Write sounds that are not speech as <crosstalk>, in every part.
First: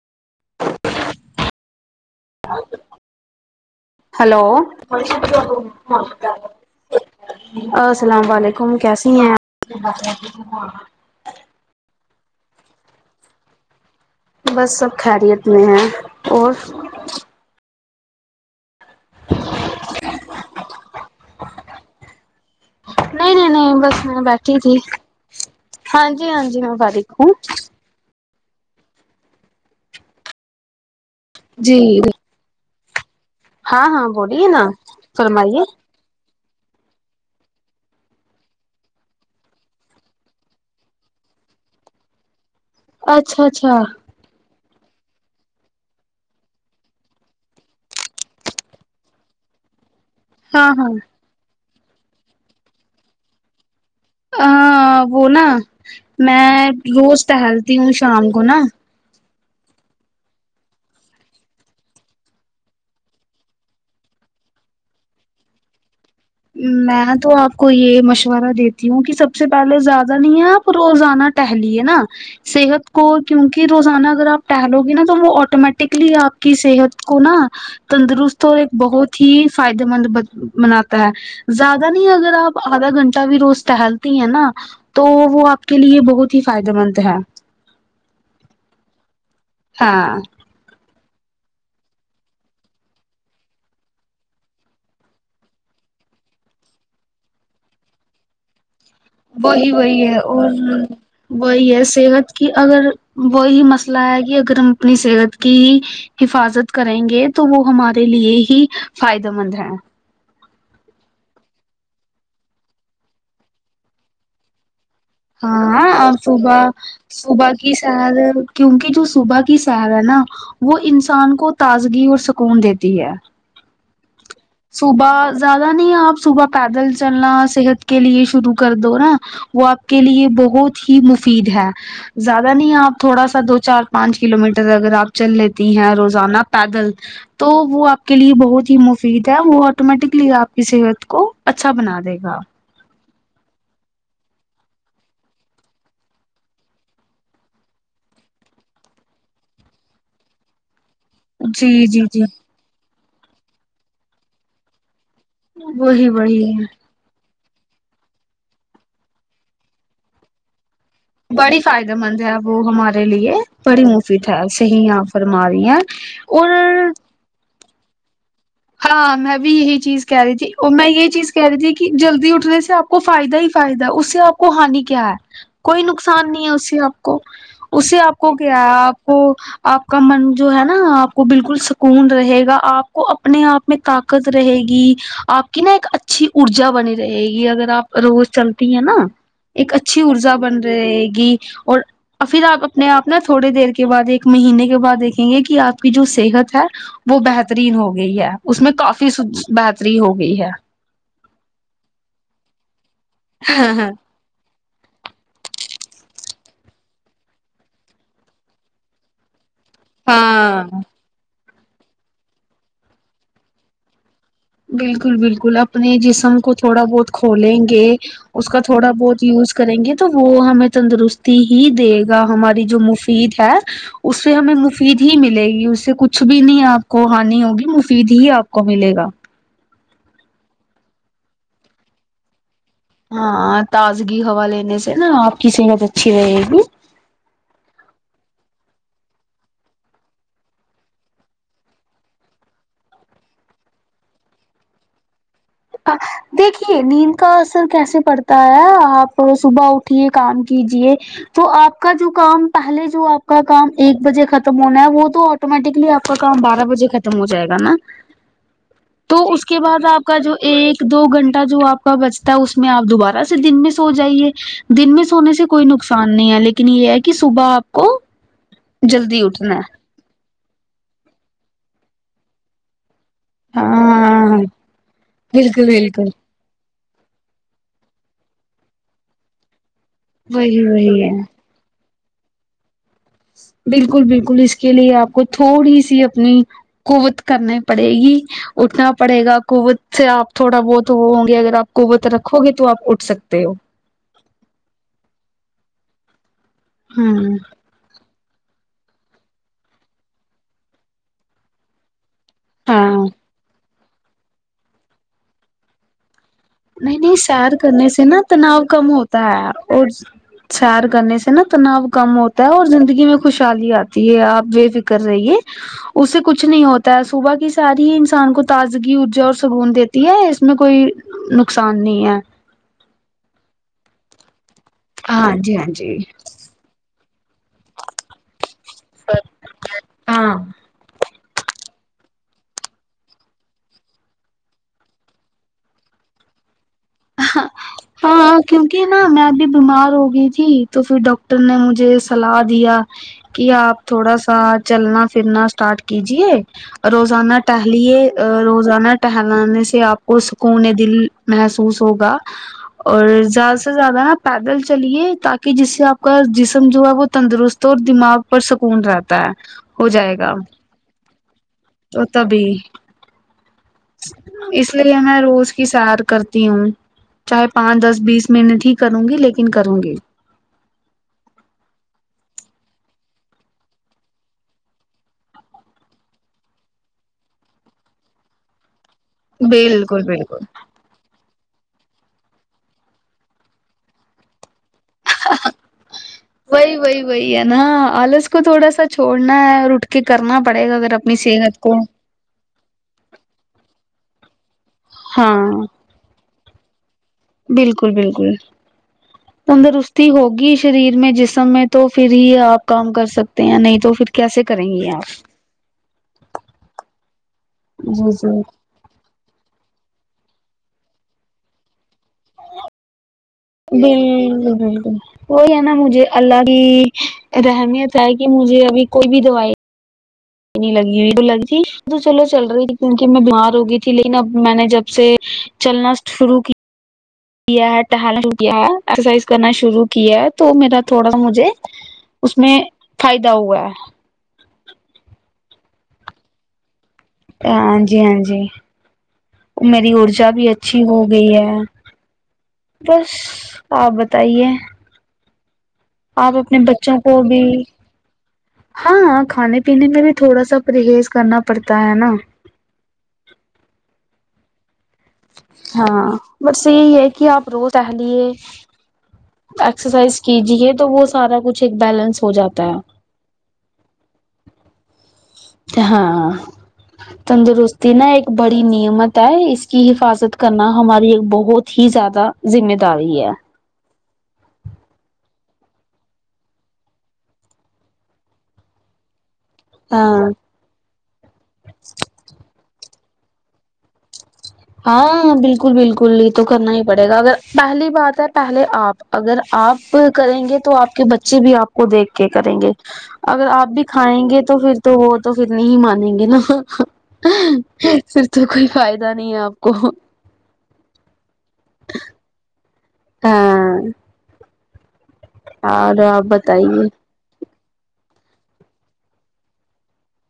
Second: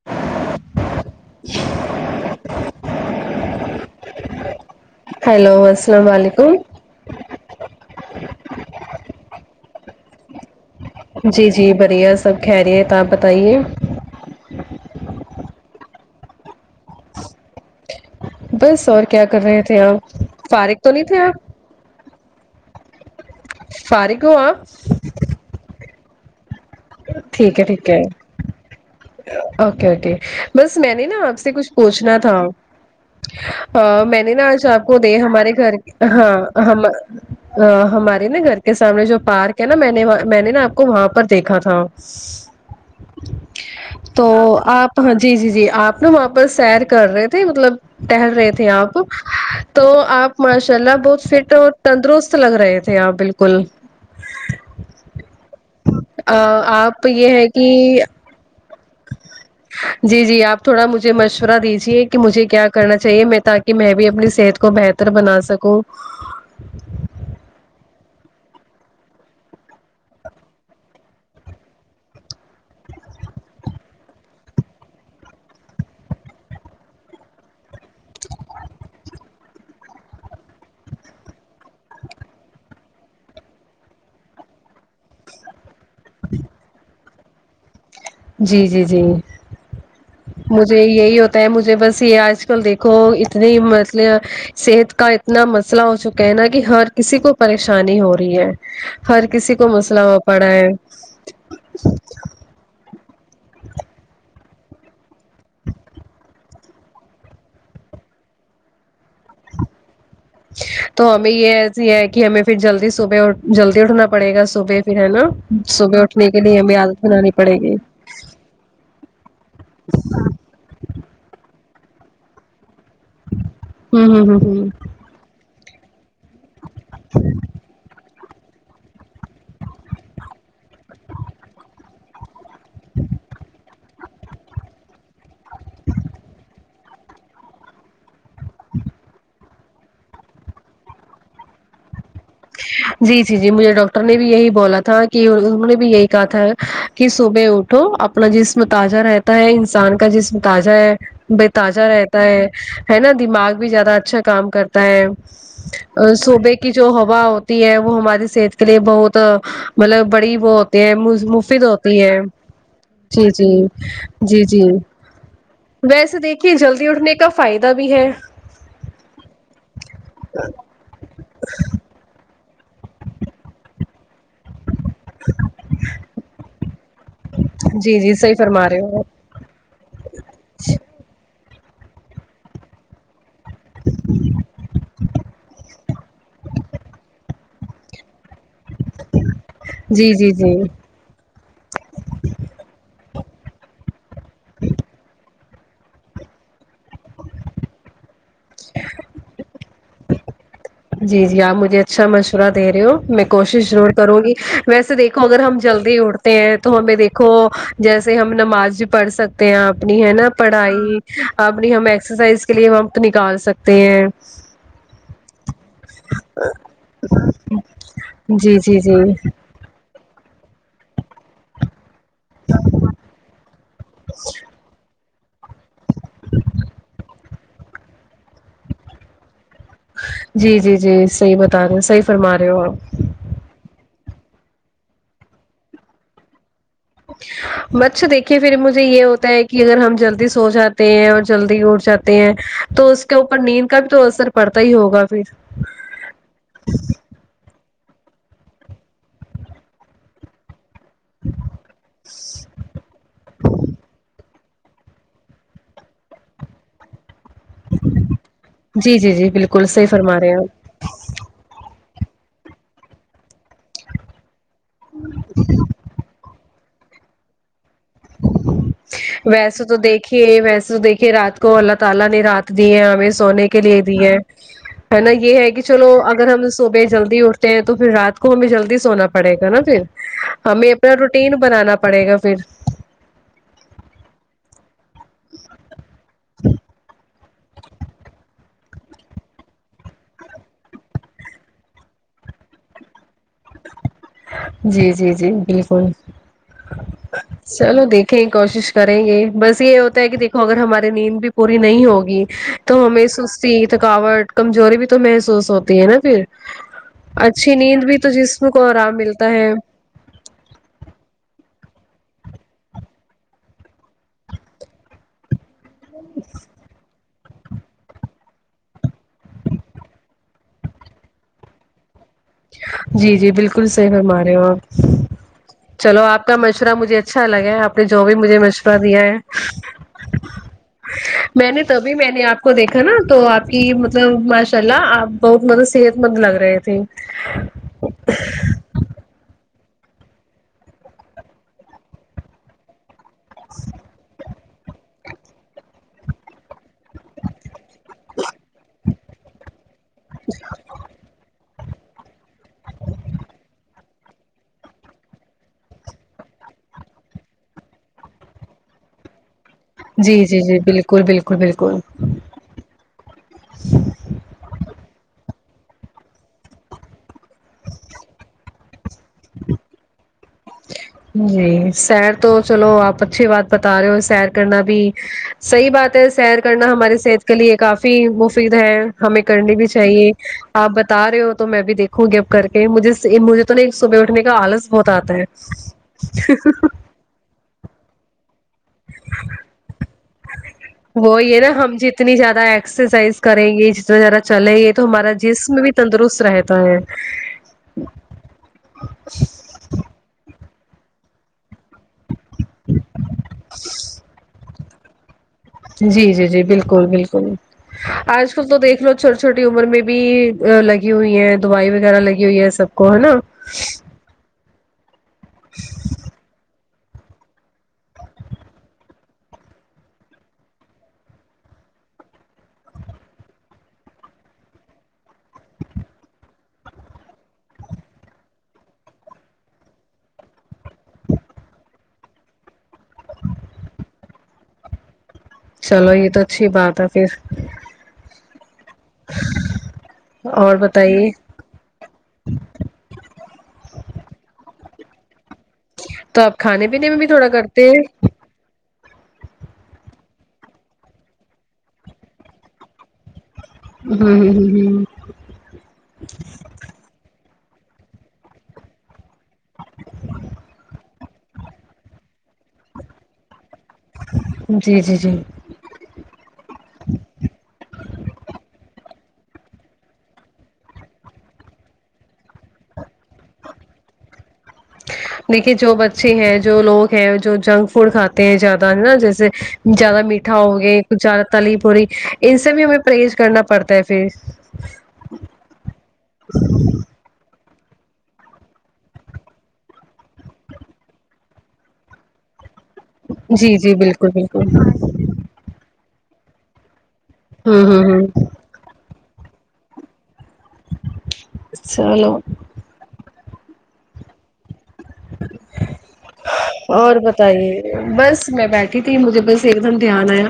<inaudible> hello hello السلام علیکم السلام علیکم کیسی ہیں جی جی بریا سب خیریت اپ بتائیے بس سب خیریت میں ہے اور بس اور کیا کر رہے تھے اپ فارغ تو نہیں تھے اپ نہیں نہیں نہیں بس میں فارغ ہو بیٹھی تھی آپ ہاں جی ہاں جی میں بیٹ ٹھیک ہے ٹھیک ہے اوکے اوکے بس میں نے نا اپ سے سے کچھ جی پوچھنا تھا ہاں ہاں میں نے بولیے نا ہ اج اپ کو دے ہمارے فرمائیے گھر ہاں ہم ہماری نا گھر کے سامنے جو پارک ہے نا میں نے میں نے نا اپ کو وہاں پر دیکھا تھا سا اچھا اچھا تو اپ ہاں جی جی جی اپ نا وہاں پر سیر کر رہے تھے مطلب ٹہل رہے تھے اپ تو تو اپ ہاں ماشاء اللہ بہت فٹ اور تندرست لگ رہے تھے اپ بالکل ہاں وہ نا میں آپ روز یہ ہے کہ ٹہلتی ہوں شام کو نا <inaudible> جی جی آپ تھوڑا مجھے مشورہ دیجیے کہ مجھے کیا کرنا چاہیے میں تاکہ میں بھی اپنی صحت کو بہتر تر بنا سکو میں تو اپ کو یہ مشورہ دیتی ہوں کہ سب سے پہلے زیادہ نہیں ہے اپ روزانہ ٹہلیے نا صحت کو کیونکہ روزانہ اگر اپ ٹہلو گے نا تو وہ اٹومیٹکلی اپ کی صحت کو نا تندرست اور ایک بہت ہی فائدے مند منات زیادہ نہیں اگر آپ آدھا گھنٹہ بھی روز ٹہلتی ہیں نا تو وہ آپ کے لیے بہت ہی فائدے مند ہے جی جی جی ہاں مجھے یہی ہوتا ہے مجھے بس یہ آج کل دیکھو اتنے مطلب صحت کا اتنا مسئلہ ہو چکا ہے نا کہ ہر کسی کو پریشانی ہو رہی ہے ہر کسی کو وہی مسئلہ وہی ہو اور پڑا ہے وہی ہے صحت کی اگر وہی مسئلہ ہے کہ اگر ہم اپنی صحت کی ہی حفاظت کریں گے تو وہ ہمارے لیے ہی فائدہ مند ہے تو ہمیں یہ ایسی ہے کہ ہمیں پھر جلدی صبح اٹھ جلدی اٹھنا پڑے گا صبح پھر ہے نا ہاں صبح اور اٹھنے کے لیے ہم صبح آد صبح کی سر کیونکہ جو صبح کی سہر ہے نا وہ انسان کو تازگی اور سکون دیتی ہے ہوں ہ ہ ہ صبح زیادہ نہیں آپ صبح پیدل چلنا صحت کے لیے شروع کر دو نا وہ آپ کے لیے بہت ہی مفید ہے زیادہ نہیں آپ تھوڑا سا دو چار پانچ کلو میٹر اگر آپ چل لیتی ہیں روزانہ پیدل تو وہ آپ کے لیے بہت ہی مفید ہے وہ آٹومیٹکلی آپ کی صحت کو اچھا بنا دے گا جی جی جی مجھے ڈاکٹر نے بھی یہی بولا تھا کہ انہوں نے بھی یہی کہا تھا کہ صبح اٹھو اپنا جسم تازہ رہتا ہے انسان کا جسم تا جہ ہے بے تازہ جی جی رہتا جی ہے نا دماغ بھی زیادہ اچھا کام کر تا ہے وہی وہی صوبے کی جو ہو وا ہوتی ہے وہ ہماری صحت کے لیے بہت مطلب بڑی وہ ہوتی ہے بڑی مفید فائدہ ہوتی ہیں مند ہے وہ ہمارے جی لیے جی بڑی مفید ہے جی جی صحیح آپ فرما رہی ہیں ویسے دیکھیے اور جلدی اٹھنے کا فائدہ بھی ہے ہاں میں بھی یہی چیز کہہ رہی تھی اور میں یہ چیز کہہ رہیے کہ جلدی اٹنے سے آپ کو فائدہ ہی فائدہ اس سے آپ کو ہانی کیا ہے کوئی نقصان نہیں ہے اس سے آ کو اس سے جی جی آپ صحیح کو کیا فرما ہے رہے ہو آپ کو آپ کا من جو ہے نا آپ کو بالکل سکون رہے گا آپ کو اپنے آپ میں طاقت رہے گی آپ کی نا ایک اچھی ارجا بنی رہے گی اگر آپ روز چلتی ہے نا ایک اچھی جی جی ارجا جی بن رہے گی اور اور پھر آپ اپنے آپ نا تھوڑی دیر کے بعد ایک مہینے کے بعد دیکھیں گے کہ آپ کی جو صحت ہے وہ بہترین ہو گئی ہے اس میں کافی س س بہتری ہو گئی ہے جی جی آپ مجھے اچھا مشورہ دے رہے ہو میں کوشش ضرور کروں گی ویسے دیکھو اگر ہم جلدی اٹھتے ہیں تو ہمیں دیکھو جیسے ہم نماز پڑھ سک سکتے ہیں اپنی ہے نا ہاں پڑھائی اپنی ہم ایکسرسائز کے لیے ہمپ نکال سکتے ہیں بالکل بالکل اپنے جسم کو تھوڑا بہت کھولیں گے اس جی کا جی تھوڑا جی بہت یوز کریں گے تو وہ ہمیں تندرستی ہی دے گ ہماری جو مفید ہے اس سے ہمیں مفید ہی ملے گی اس سے کچھ بھی نہیں آپ کو ہانی ہوگی مفید ہی آپ کو ملے گا جی جی جی صحیح بتا رہے صحیح فرما رہے ہو آپ ہاں تازگی ہوا لینے سے نا آپ کی صحت اچھی رہے گی <inaudible> مچھ دیکھیے پھر مجھے یہ ہوتا ہے کہ اگر ہم جلدی سو جاتے ہیں اور جلدی اٹ جاتے ہیں تو اس کے اوپر نیند کا بھی تو اثر پڑتا ہی ہوگا پھر دیکھیے نیند کا اثر کیسے پڑتا ہے آپ صبح اٹ ٹھیک ہے کام کیجیے وہ آپ کا جو کام پہلے جو آپ کا کام ایک بجے ختم ختم ہونا ہے وہ تو آٹومیٹکلی آ کا کام بارہ بجے ختم ہو جائے گا نا جی جی تو جی اس کے بالکل بعد صحیح آپ فرما کا رہے جو ہیں آپ ایک دو گھنٹہ جو آپ کا بچتا ہے اس میں آپ دوبارہ سے دن میں سو جائیے دن میں سونے سے کوئی نقصان نہیں ہے لیکن یے ہے کی صبح کو جلدی اٹھنا ویسے تو ہے دیکھ کھے ویسے تو دیھکے رات کو اللہ تعالی نے رات دی ہمیں سونے کے لیے دی ہاں ہے نا یے ہے کی بالکل چلو بالکل اگر ہم صبح جلدی اٹھتے ہیں تو پھر رات کو ہمیں جلدی سونا پڑے گا نا پھر وہی ہمیں اپنا وہی ہے روٹین بنانا پڑے گا پھر بالکل بالکل اس کے لیے آپ کو تھوڑی سی اپنی قوت کرنی پڑے گی اٹھنا پڑے گا قوت سے آپ تھوڑا بہت وہ ہوں گے اگر آپ قوت رکھو گے تو آپ اٹھ سکتے ہو جی جی جی بالکل ہمم چلو دیکھیں کوشش کریں گے بس یے ہوتا ہے کی دیکھو اگر ہماری نیند بھی پوری نہیں ہوگی تو ہاں ہمیں سستی تھکاوٹ کمزوری بھی تو محسوس ہوتی ہے نا پھر نہیں نہیں سیر اچھی نیند کرنے بھی سے تو نا جسم تناؤ کو کم آرام ہوتا ملتا ہے اور سیر کرنے سے نا تناؤ کم ہوتا ہے اور زندگی میں خوشحالی آتی ہے آپ بے فکر رہیے اس سے کچھ نہیں ہوت تا ہے صبح کی ساری ہی انسان کو تازگی ارجا اور سکون دیتی ہے اس میں کوئی نقصان نہیں ہے جی جی بالکل صحیح فرما رہے ہو آپ ہاں جی ہاں جی چلو آپ کا مشورہ مجھے اچھا لگا ہے آپ نے جو بھی مجھے مشورہ دیا ہے ہاں ہاں میں نے تبھی میں نے آپ کو دیکھا نا تو آپ کی مطلب ماشاء اللہ آپ بہت مطلب صحت مند لگ رہے تھے ہاں کیونکی نا میں ابھی بیمار ہوگئی تھی تو پھر ڈاکٹر نے مجھے صلاح دیا کی آپ تھوڑا سا چلنا پھرنا اسٹارٹ کیجیے روزانہ ٹہلیے روزانہ ٹہلانے سے آپ کو سکون دل محسو ہوگا اور زیادہ سے زیادہ نا پیدل چلیے تاکی جس سے آپ کا جسم جو ہے وہ تندرست تو اور دماغ پر سکون رہتا ہے ہو جی جائے گا جی جی بالکل بالکل بالکل تو تبھی اس لیے میں روز کی سیر کرتی ہوں چاہے پانچ دس بیس محنت ہی کروں گی لیکن کروں گی جی سیر تو چلو آپ اچھی بات بتا رہے ہو سیر کرنا بھی صحیح بات ہے سیر کرنا ہماری صحت کے لیے کافی مفید ہے ہمیں کرنی بھی بالکل چاہیے بالکل آپ بتا رہے ہو تو میں بھی دیکھ کھو گی اب کر کے مجھے مجھے تو نا صبح اٹھنے کا آلس بہت آتا ہے وہی وہی وہی ہے نا آلس کو تھوڑا سا چھڑنا ہے اور اٹھ کے کرنا پڑے گا اگر اپنی صحت کو اتنی زیادہ ایکسرسائز کریں گے جتنا زیادہ چلیں گے تو ہمارا ہاں جسم بھی تندرست رہتا ہے بالکل بالکل تندرستی ہوگی شریر میں جسم میں تو پھر ہی آپ کام کر سکتے ہیں نہیں تو پھر کیسے کریں گی آپ جی جی جی بالکل بالکل جی آج کل تو دیکھ لو چھوٹی چھوٹی عمر میں بھی لگی ہوئی ہے دوائی وغیرہ لگی ہوئی ہے سب کو ہے نا بالکل بالکل وہی ہے نا مجھے اللہ کی رحمیت ہے کی مجھے ابھی کوئی بھی دوائی نہیں لگی ہوئی تو لگی تھی تو چلو چل رہی تھی کیونکہ میں بیمار ہو گئی تھی لیکن اب میں نے جب سے چلنا شروع کیا کیا ہے ٹہلا شروع کیا ہے ایکسرسائز کرنا شروع کیا ہے تو میرا تھوڑا س مجھے اس میں فائدہ ہوا ہے چلو یہ تو اچھی بات ہے پھر ہاں جی ہاں جی میری ارجا بھی اور اچھی ہو بتائیے گئی ہے بس آپ بتائیے تو آپ اپنے کھانے پینے بچوں میں کو تھوڑا بھی کرتے ہیں ہاں ہاں کھانے پینے میں بھی تھوڑا سا پرہیز کرنا پڑتا ہے نا ہا ہا ہا ہا ہاں بسس یہی ہے کہ آپ روز ٹہلیے ایکسرسائز کیجیے تو وہ سارا کچھ ایک بیلنس ہو جاتا ہے جی جی جی ہاں تندرستی نا ایک بڑی نعمت ہے اس کی حفاظت کرنا ہماری ایک بہت ہی زیادہ ذمہ داری ہے دیکھیے جو بچے ہیں جو لوگ ہیں جو جنگ فوڈ کھاتے ہیں زیادہ ہے نا جیسے زیادہ ہاں میٹھا ہو گیا کچھ زیادہ تلیف ہو رہی ان سے بھی ہمیں پرہیز کرنا پڑتا ہے پھر ہاں بالکل بالکل یہ تو کرنا ہی پڑے گا اگر پہلی بات ہے پہلے آپ اگر آپ کریں گے تو آپ کے بچے بھی آپ کو دیکھ کے کریں گے اگر جی آپ جی بھی بالکل کھائیں گے بالکل تو پھر تو وہ تو پھر نہیں مانیں گے نا ہوں ہوں ہوں پھر تو کوئی فائدہ نہیں ہے آپ کو چلو ہاں اں اور آپ بتائیے تہ یہ بس میں بیٹھی تھی مجھے بس ایک دم دھیان آیا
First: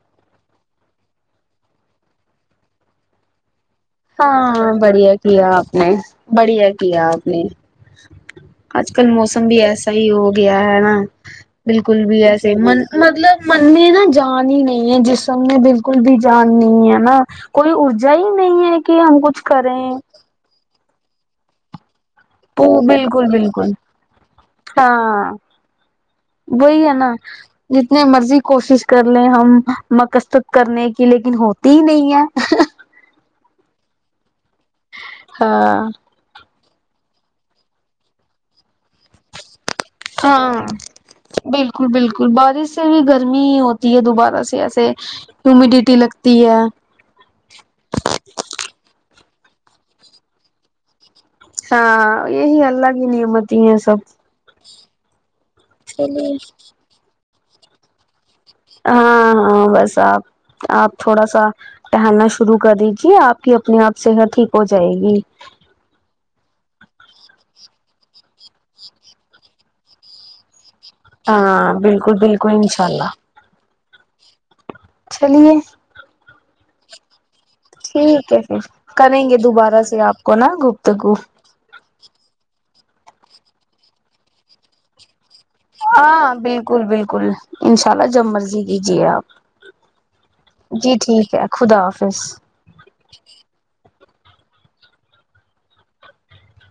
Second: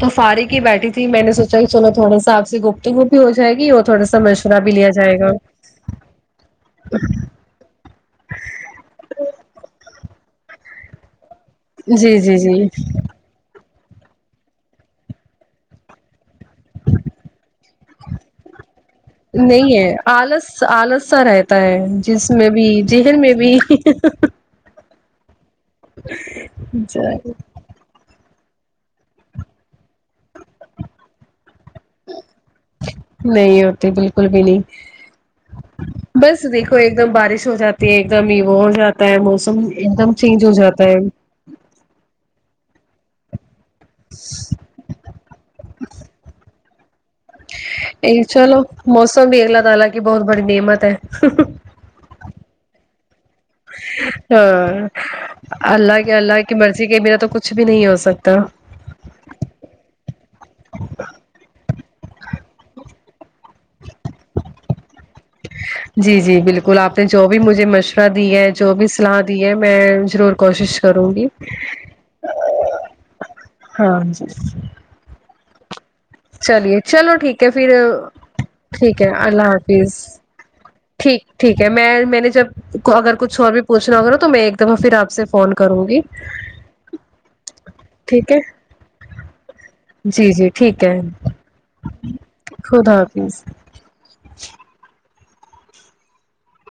تو فارق ہی بیٹھی تھی میں نے سونچا کہ چلو تھوڑا سا آپ سے گپت گوپ بھی ہو جائے گی اور تھوڑا سا مشورہ ہاں بھی لیا بڑھیا جائے گا کیا آپ نے بڑھیا کیا آپ نے آج کل موسم بھی ایسا ہی ہو گیا ہے نا بالکل جی بھی جی ایسے جی من مطلب من نے نہا جان ہی نہیں ہے جسم نے میں بالکل بھی جان نہیں ہے نا کوئی ارجا ہی نہیں ہے کہ ہم کچھ نہیں کریں ہے آلس سو آلس سا رہتا ہے جس میں بھی تو ذہن بالکل میں بھی بالکل ہاں وہی ہے نا جتنے مرضی کوشش کر لیں ہم مقستط کرنے کی لیکن ہو تھی نہیں ہے نہیں ہوتی بالکل بھی نہیں ہاں بس دیکھو ایک دم بارش ہو جاتی ہے ایک دم ہی وہ ہو جاتا ہے موسم ایک دم چینج ہو ہاں جاتا بالکل بالکل بارش سے بھی گرمی ہی ہوتی جی یہ دوبارہ سے ایسے ہیومیڈیٹی لگتی ہے ایک چلو موسم بھی اگلا تھا حالاکہ بہت بڑی نعمت ہے ہاں یہ ہی اللہ ہی کی نعمت ہاں اللہ کے اللہ کی مرضی کے بنا تو کچھ بھی نہیں ہو سکتا ہاں ہاں بس آپ آپ تھوڑا سا ٹہلنا شروع کر دیجیے آپ کی اپنے آپ صحت ٹھیک ہو جائے گی جی جی بالکل آپ نے جو بھی مجھے مشورہ دی ہے جو بھی صلاح دی ہے میں ضرور کوشش کروں گی ہاں بالکل بالکل انشاء اللہ ہاں جی چلیے چلیے چلو ٹھیک ہے پھر ٹھیک ہے پھر ٹھیک ہے کریں گے اللہ دوبارہ حافظ سے آپ کو نا ٹھیک گپتگوپت ٹھیک ہے میں میں نے جب اگر کچھ اور بھی پوچھنا ہوگا تو میں ایک دفع پھر آپ سے فون کروں گی ہاں بالکل بالکل انشاء اللہ جب ٹھیک ہے مرضی کیجیے آپ جی ٹھیک ہے خدا حافظ خدا حافظ